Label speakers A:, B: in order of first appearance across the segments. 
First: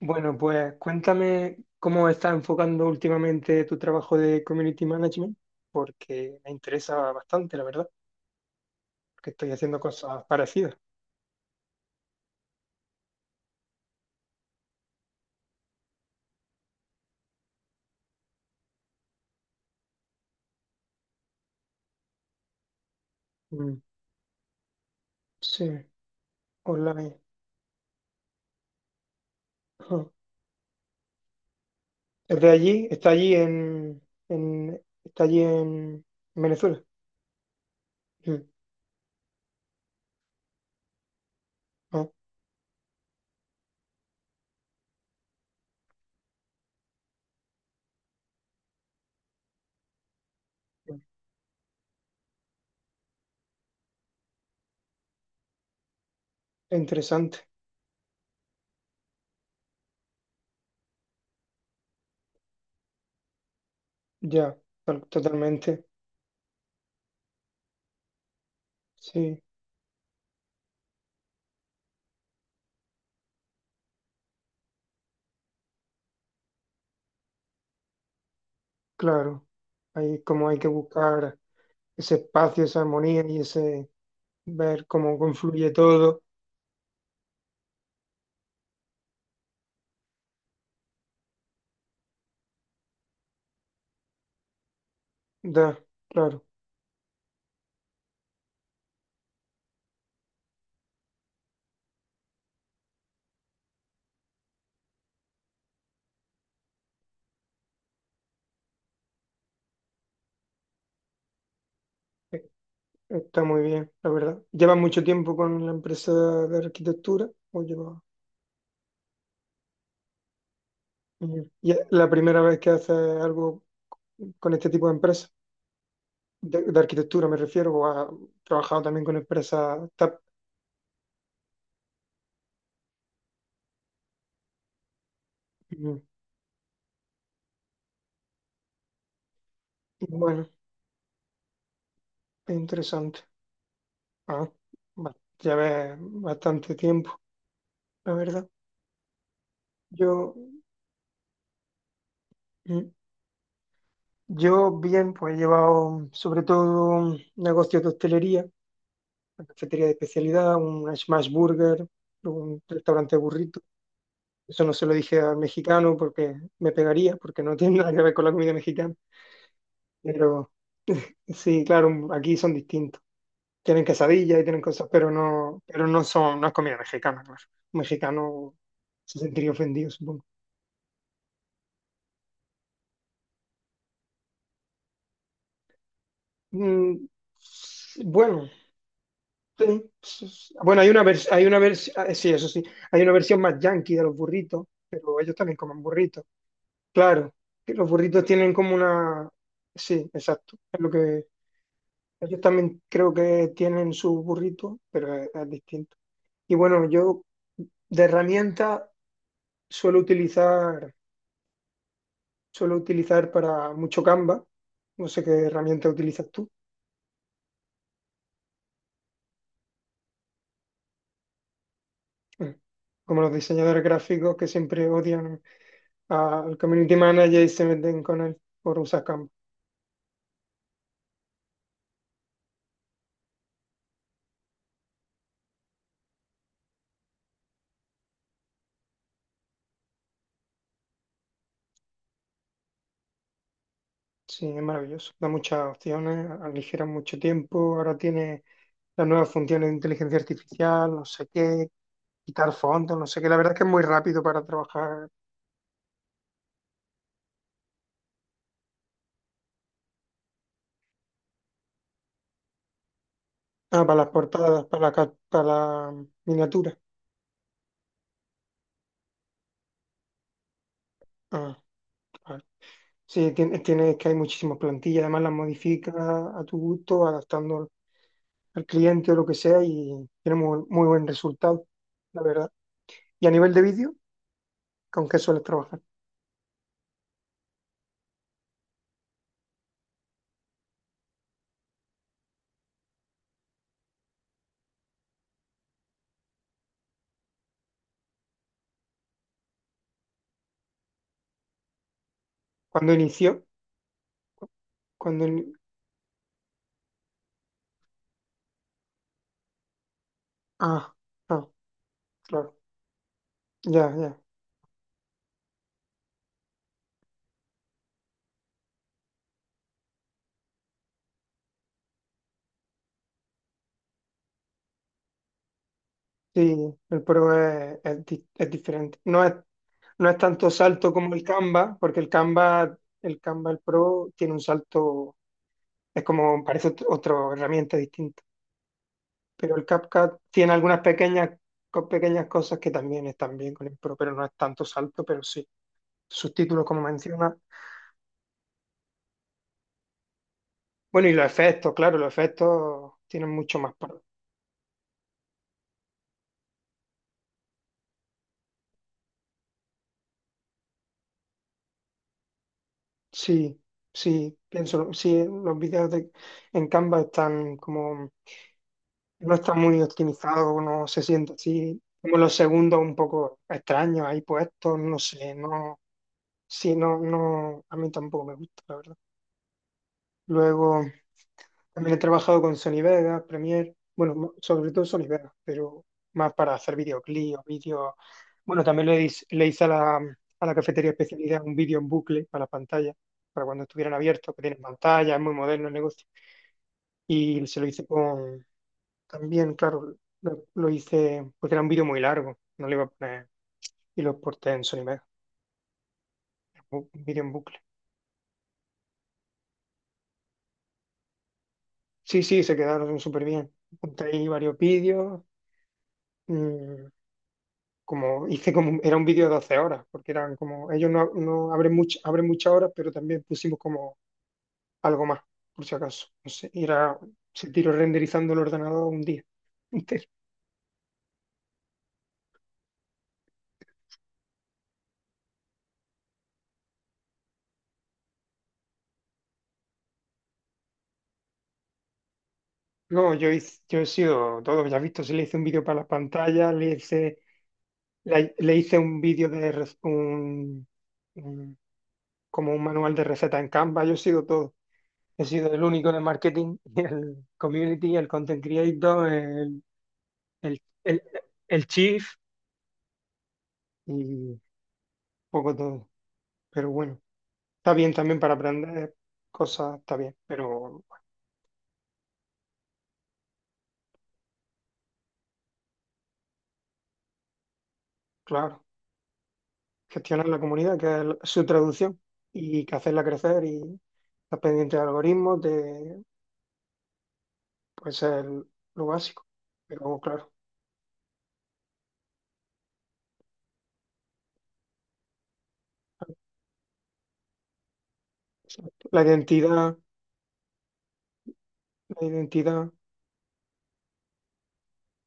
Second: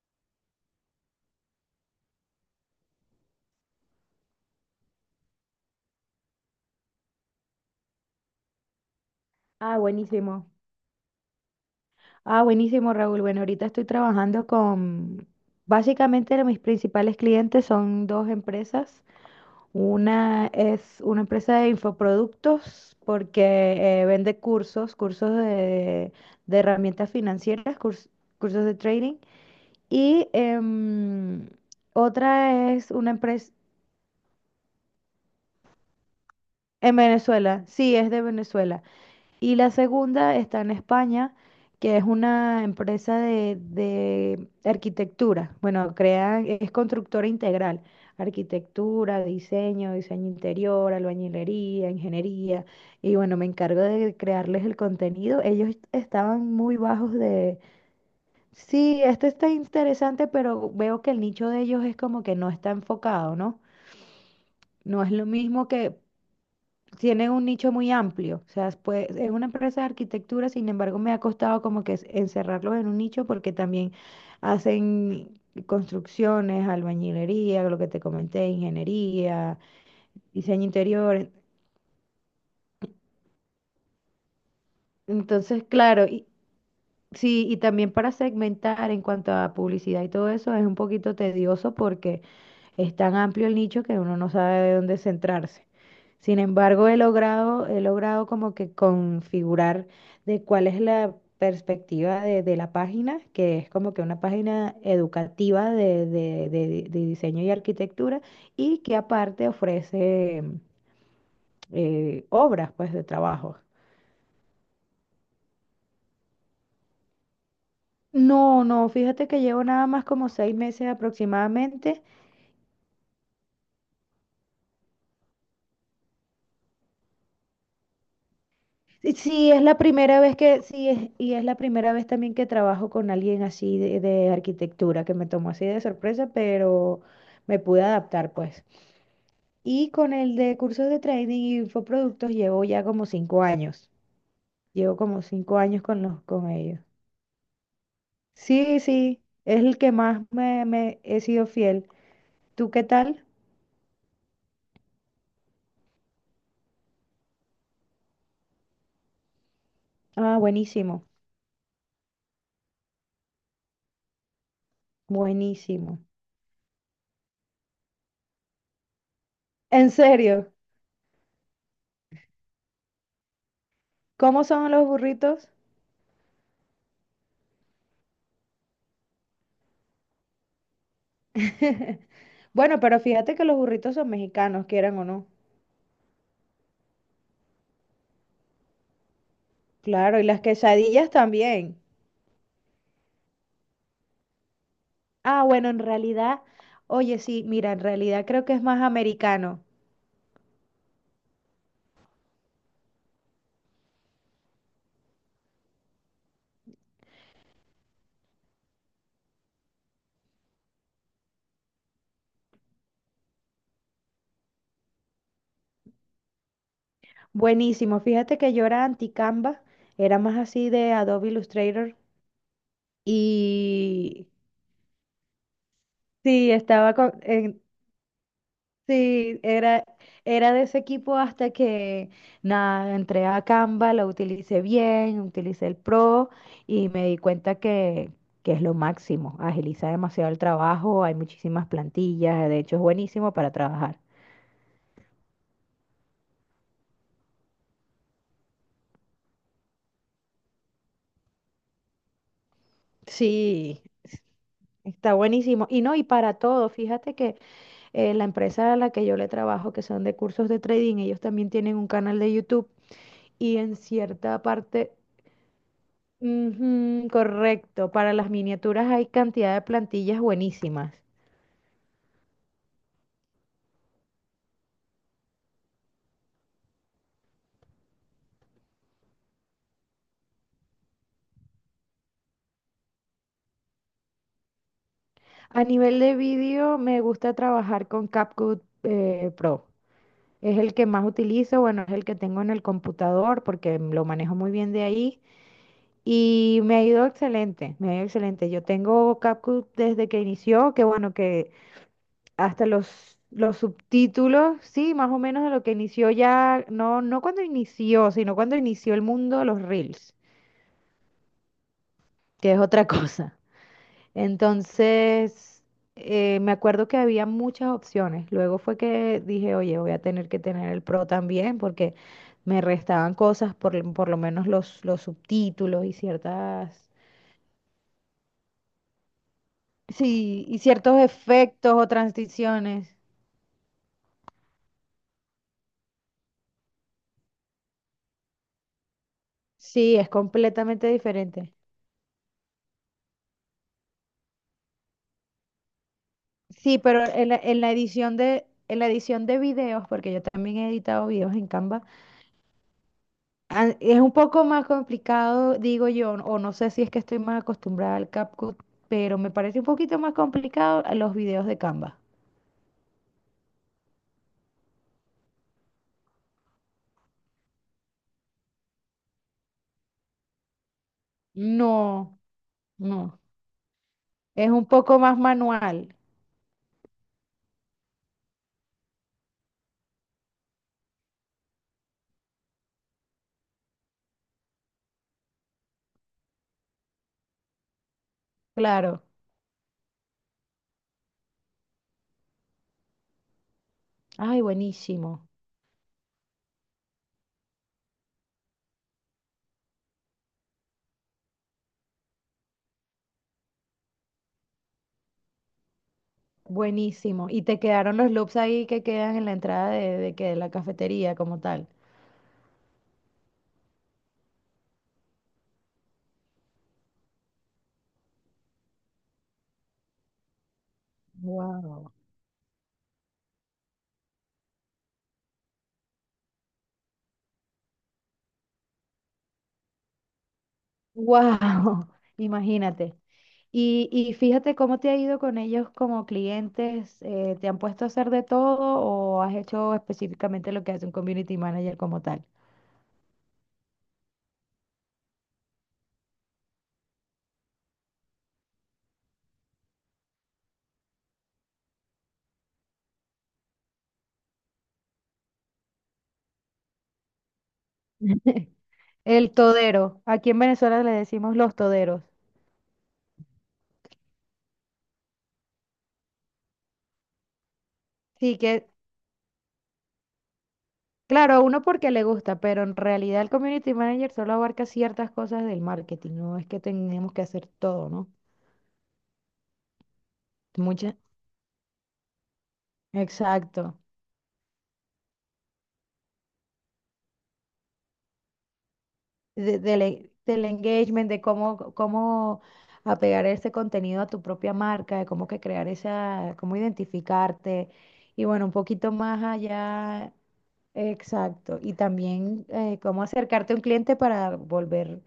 A: Bueno, pues cuéntame cómo estás enfocando últimamente tu trabajo de community management, porque me interesa bastante, la verdad, porque estoy
B: Ah,
A: haciendo cosas
B: buenísimo.
A: parecidas.
B: Ah, buenísimo, Raúl. Bueno, ahorita estoy trabajando básicamente mis principales clientes son dos empresas. Una es una empresa de infoproductos
A: Mm,
B: porque vende cursos
A: sí,
B: de herramientas
A: online.
B: financieras, cursos de trading.
A: Ajá.
B: Y
A: ¿Es de
B: otra
A: allí?
B: es
A: ¿Está
B: una
A: allí
B: empresa
A: en Venezuela?
B: en Venezuela, sí, es de
A: Mm,
B: Venezuela. Y la segunda está en España, que es
A: ah,
B: una empresa de arquitectura. Bueno, es constructora integral. Arquitectura, diseño, diseño interior, albañilería, ingeniería. Y bueno, me encargo de crearles el contenido. Ellos estaban muy bajos
A: interesante.
B: de. Sí, este está interesante, pero veo que el nicho de ellos es como que no está enfocado, ¿no?
A: Ya,
B: No es lo mismo
A: totalmente.
B: que tiene un nicho muy amplio. O sea, pues, es
A: Sí,
B: una empresa de arquitectura, sin embargo, me ha costado como que encerrarlos en un nicho porque también hacen construcciones, albañilería, lo que te comenté,
A: claro.
B: ingeniería,
A: Ahí como hay
B: diseño
A: que
B: interior.
A: buscar ese espacio, esa armonía y ese ver cómo
B: Entonces,
A: confluye
B: claro,
A: todo.
B: sí, y también para segmentar en cuanto a publicidad y todo eso es un poquito tedioso porque es tan amplio el nicho que uno no sabe de dónde centrarse.
A: Da,
B: Sin
A: claro.
B: embargo, he logrado como que configurar de cuál es la perspectiva de la página, que es como que una página educativa de diseño y arquitectura, y que aparte ofrece
A: E-
B: obras pues de
A: Está
B: trabajo.
A: muy bien, la verdad. ¿Lleva mucho tiempo con la empresa de arquitectura? ¿O lleva?
B: No, no, fíjate que llevo nada más como 6 meses
A: Ujú. ¿Y es
B: aproximadamente.
A: la primera vez que haces algo con este tipo de empresa? De arquitectura me refiero, o has trabajado también
B: Sí,
A: con
B: sí, es la
A: empresas TAP.
B: primera vez sí, y es la primera vez también que trabajo con alguien así de arquitectura, que me tomó así de
A: Mm.
B: sorpresa, pero me pude adaptar, pues. Y con el
A: Bueno,
B: de cursos de trading y infoproductos
A: es
B: llevo ya como
A: interesante.
B: 5 años.
A: Ah,
B: Llevo
A: va-
B: como
A: ya
B: 5 años
A: ves
B: con
A: bastante
B: ellos.
A: tiempo, la verdad.
B: Sí, sí, es el que más
A: Yo,
B: me he sido fiel. ¿Tú qué
A: mm,
B: tal?
A: yo bien, pues he llevado sobre todo negocios de hostelería: una cafetería de
B: Ah,
A: especialidad, un
B: buenísimo,
A: smash burger, un restaurante burrito. Eso no se lo dije al mexicano
B: buenísimo.
A: porque me pegaría, porque no tiene nada que ver con la comida mexicana.
B: En
A: Pero
B: serio,
A: sí, claro, aquí son distintos. Tienen quesadillas y
B: ¿cómo
A: tienen
B: son los
A: cosas,
B: burritos?
A: pero no son, no es comida mexicana, claro. Un mexicano se sentiría ofendido, supongo.
B: Bueno, pero fíjate que los burritos son mexicanos, quieran o no.
A: Mm, bueno, sí,
B: Claro, y
A: sí,
B: las
A: sí. Bueno,
B: quesadillas también.
A: ah, sí, eso sí, hay una versión más yankee de los burritos, pero ellos
B: Ah,
A: también
B: bueno, en
A: comen burritos.
B: realidad, oye,
A: Claro,
B: sí, mira,
A: que
B: en
A: los burritos
B: realidad creo que
A: tienen
B: es
A: como
B: más
A: una.
B: americano.
A: Sí, exacto. Es lo que ellos también creo que tienen sus burritos, pero es distinto. Y bueno, yo de herramienta suelo utilizar, suelo utilizar para mucho Canva. No sé qué herramienta utilizas tú.
B: Buenísimo, fíjate que yo era anti-Canva, era más así de Adobe Illustrator
A: Mm. Como los diseñadores
B: y
A: gráficos que siempre odian
B: sí,
A: al
B: estaba
A: community
B: con,
A: manager y
B: en-
A: se meten con él por usar Canva.
B: sí, era de ese equipo hasta que nada, entré a Canva, lo utilicé bien, utilicé el Pro y me di cuenta que es lo máximo. Agiliza demasiado el trabajo, hay muchísimas plantillas, de hecho es buenísimo para trabajar.
A: Sí, es maravilloso. Da muchas opciones, aligera mucho tiempo. Ahora tiene las nuevas funciones de inteligencia artificial, no sé qué, quitar fondos, no sé qué. La verdad es que es
B: Sí,
A: muy rápido para trabajar.
B: está buenísimo. Y no, y para todo, fíjate que la empresa a la que yo le trabajo, que son de cursos de trading, ellos también tienen un canal de YouTube y en
A: Ah, para las
B: cierta
A: portadas, para la,
B: parte,
A: ca- para la miniatura.
B: ujú, correcto, para las miniaturas hay cantidad de plantillas buenísimas.
A: Ah, vale. Sí, es que hay muchísimas plantillas, además las modificas a tu gusto, adaptando al cliente o lo que sea, y tiene muy, muy buen resultado, la verdad. Y a nivel de vídeo, ¿con qué sueles
B: A
A: trabajar?
B: nivel de vídeo me gusta trabajar con CapCut Pro. Es el que más utilizo, bueno, es el que tengo en el computador porque lo manejo muy bien de ahí y me ha ido excelente, me ha ido excelente. Yo tengo CapCut desde que inició, que bueno, que hasta
A: Cuando
B: los,
A: inició,
B: los subtítulos, sí, más o
A: cuando...
B: menos de
A: in-
B: lo que inició ya, no, no cuando inició, sino cuando inició el mundo de los Reels,
A: ah, ah,
B: que
A: claro,
B: es otra cosa.
A: ya, ya.
B: Entonces, me acuerdo que había muchas opciones. Luego fue que dije, oye, voy a tener que tener el Pro también porque me restaban cosas, por lo menos los subtítulos y
A: Sí,
B: ciertas,
A: el Pro es diferente. No es
B: sí,
A: tanto
B: y
A: salto
B: ciertos
A: como el
B: efectos
A: Canva,
B: o
A: porque el Canva,
B: transiciones.
A: el Canva, el Pro, tiene un salto, es como, parece otra herramienta distinta. Pero el
B: Sí, es
A: CapCut tiene algunas
B: completamente
A: pequeñas,
B: diferente.
A: co- pequeñas cosas que también están bien con el Pro, pero no es tanto salto, pero sí. Sus títulos,
B: Sí,
A: como
B: pero en
A: menciona.
B: la edición de videos, porque yo también he editado
A: Bueno, y los
B: videos en
A: efectos,
B: Canva.
A: claro, los efectos tienen mucho
B: Ah,
A: más.
B: es un poco más complicado, digo yo, o no sé si es que estoy más acostumbrada al CapCut, pero me parece un poquito más complicado a los videos de Canva.
A: Sí, sí, pienso, sí, los vídeos en Canva están como, no están muy optimizados, no se siente así, como
B: No,
A: los segundos un
B: no.
A: poco extraños ahí
B: Es un
A: puestos,
B: poco
A: no
B: más
A: sé, no,
B: manual,
A: sí, no, no, a mí tampoco me gusta, la verdad. Luego también he trabajado con Sony Vegas, Premiere, bueno, sobre todo Sony Vegas, pero más para hacer videoclips, vídeos. Bueno, también le,
B: claro.
A: hice- le hice a la cafetería especialidad un vídeo en bucle para la pantalla, para cuando estuvieran abiertos,
B: Ay,
A: que tienen pantalla, es
B: buenísimo,
A: muy moderno el negocio. Y se lo hice con, también, claro, lo hice porque era un vídeo muy largo, no le iba a poner, y lo exporté en Sony Vegas, un vídeo
B: buenísimo.
A: en
B: Y
A: bucle.
B: te quedaron los loops ahí que quedan en la entrada de la cafetería como tal.
A: Sí, sí, se quedaron súper bien. Apunté ahí varios vídeos. mm, Como hice como, era un vídeo de 12 horas, porque eran como, ellos no, no abren
B: Wow.
A: abren muchas horas, pero también pusimos como algo más, por si acaso. No sé, era, se tiró renderizando el ordenador un día entero.
B: Wow, imagínate. Y fíjate cómo te ha ido con ellos como clientes. ¿Te han puesto a hacer de todo o has hecho específicamente lo que hace un community manager como tal?
A: No, yo he sido todo, ya has visto, si le hice un vídeo para la pantalla, le hice un vídeo de rec- un- como un manual de receta en Canva, yo he sido todo. He sido el único en el marketing, el community, el content creator,
B: El
A: el,
B: todero. Aquí en Venezuela le
A: el,
B: decimos los
A: el
B: toderos.
A: Chief y poco todo. Pero bueno, está bien también para
B: Sí, que
A: aprender cosas, está bien. Pero
B: claro, a uno porque le gusta, pero en realidad el community manager solo abarca ciertas cosas del marketing. No es que tenemos que hacer todo, ¿no?
A: claro, gestionar la comunidad, que es
B: Muchas.
A: su traducción, y que hacerla crecer y
B: Exacto.
A: estar pendiente de algoritmos, pues es lo básico.
B: de-
A: Pero
B: del,
A: claro,
B: del engagement, de cómo apegar ese contenido a tu propia marca, de cómo que crear esa, cómo identificarte. Y bueno, un
A: exacto.
B: poquito
A: La
B: más
A: identidad,
B: allá, exacto. Y
A: la
B: también
A: identidad,
B: cómo acercarte a un cliente para volver,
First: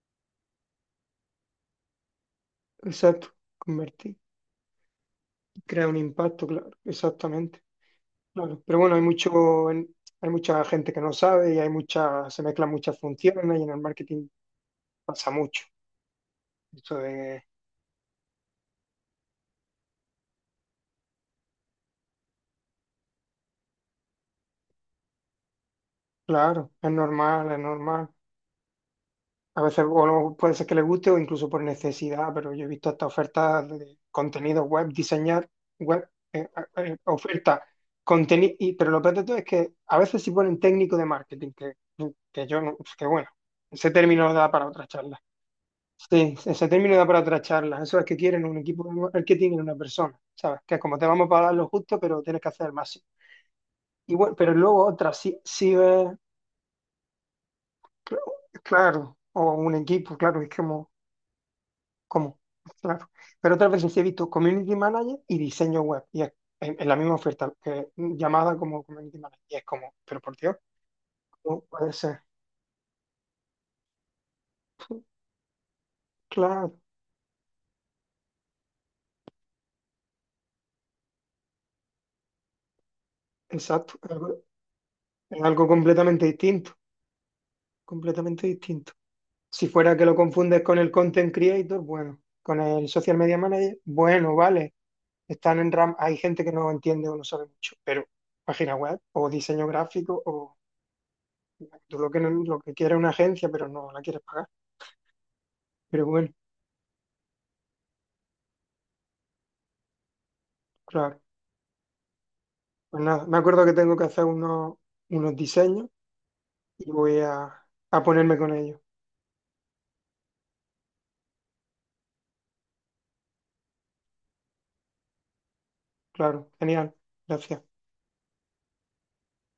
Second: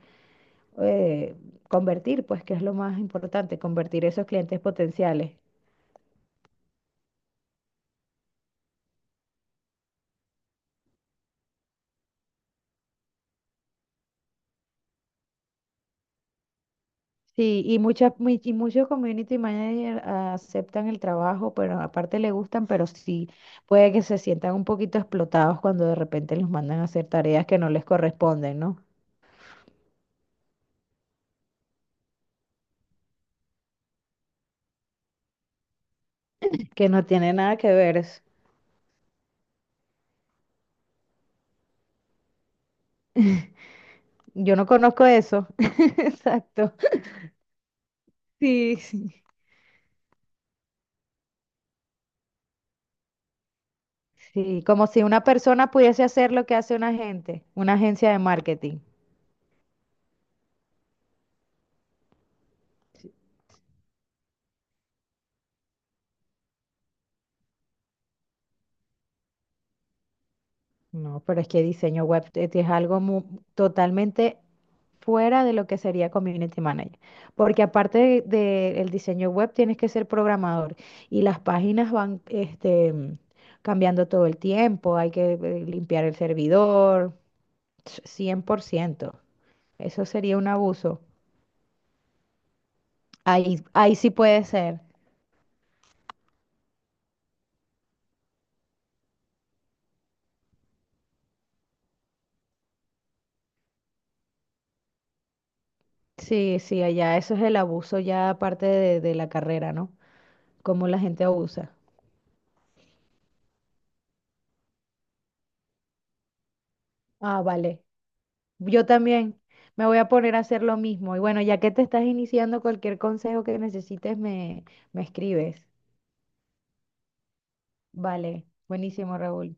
B: eh, convertir, pues que es lo más
A: exacto,
B: importante, convertir
A: convertir,
B: esos clientes potenciales.
A: crear un impacto, claro, exactamente. Claro. Pero bueno, hay mucha gente que no sabe, y hay mucha, se mezclan muchas funciones y en el marketing pasa mucho. Eso de,
B: Sí, y y muchos community managers aceptan el trabajo, pero aparte le gustan, pero sí puede que se sientan un poquito explotados cuando de repente los
A: claro,
B: mandan a
A: es
B: hacer tareas
A: normal,
B: que
A: es
B: no les
A: normal.
B: corresponden, ¿no?
A: A veces o no, puede ser que le guste o incluso por necesidad, pero yo he visto hasta ofertas de contenido web, diseñar web,
B: Que no tiene nada
A: oferta,
B: que ver.
A: contenido, pero lo peor de todo es que a veces sí ponen técnico de marketing, que yo no, pues que bueno, ese término da
B: Yo
A: para
B: no
A: otra
B: conozco
A: charla.
B: eso.
A: Sí, ese
B: Exacto.
A: término da para otra charla. Eso es que quieren un
B: Sí,
A: equipo de
B: sí.
A: marketing en una persona, ¿sabes? Que como te vamos a pagar lo justo, pero tienes que hacer el máximo. Y bueno, pero
B: Sí,
A: luego
B: como si
A: otras
B: una
A: sí,
B: persona
A: sí.
B: pudiese hacer lo que hace una agente, una agencia de
A: Cl-
B: marketing.
A: Claro, o un equipo, claro, es como, claro. Pero otras veces sí he visto community manager y diseño web, y es en la misma oferta, que, llamada como community manager, y es como, pero por Dios,
B: No, pero es
A: ¿cómo
B: que
A: puede
B: diseño
A: ser?
B: web es totalmente fuera de lo que sería community
A: Claro,
B: manager, porque aparte del diseño web tienes que ser programador y las páginas van
A: exacto,
B: cambiando
A: es
B: todo el
A: algo,
B: tiempo, hay que
A: es algo
B: limpiar el
A: completamente distinto,
B: servidor, cien
A: completamente
B: por
A: distinto.
B: ciento,
A: Si fuera
B: Eso
A: que lo
B: sería un
A: confundes con el
B: abuso.
A: content creator, bueno, con el social media
B: Ahí,
A: manager,
B: ahí sí
A: bueno,
B: puede
A: vale,
B: ser.
A: están en RAM, hay gente que no entiende o no sabe mucho, pero página web o diseño gráfico o tú lo que, lo que quieres es una agencia, pero no la quieres pagar. Pero bueno,
B: Sí, sí, allá eso es el abuso ya aparte de la carrera, ¿no? Cómo la
A: claro.
B: gente abusa.
A: Pues nada, me acuerdo que tengo que hacer unos diseños y voy
B: Ah, vale.
A: a ponerme con ellos.
B: Yo también me voy a poner a hacer lo mismo. Y bueno, ya que te estás iniciando, cualquier consejo que necesites me escribes.
A: Claro, genial. Gracias.
B: Vale, buenísimo, Raúl.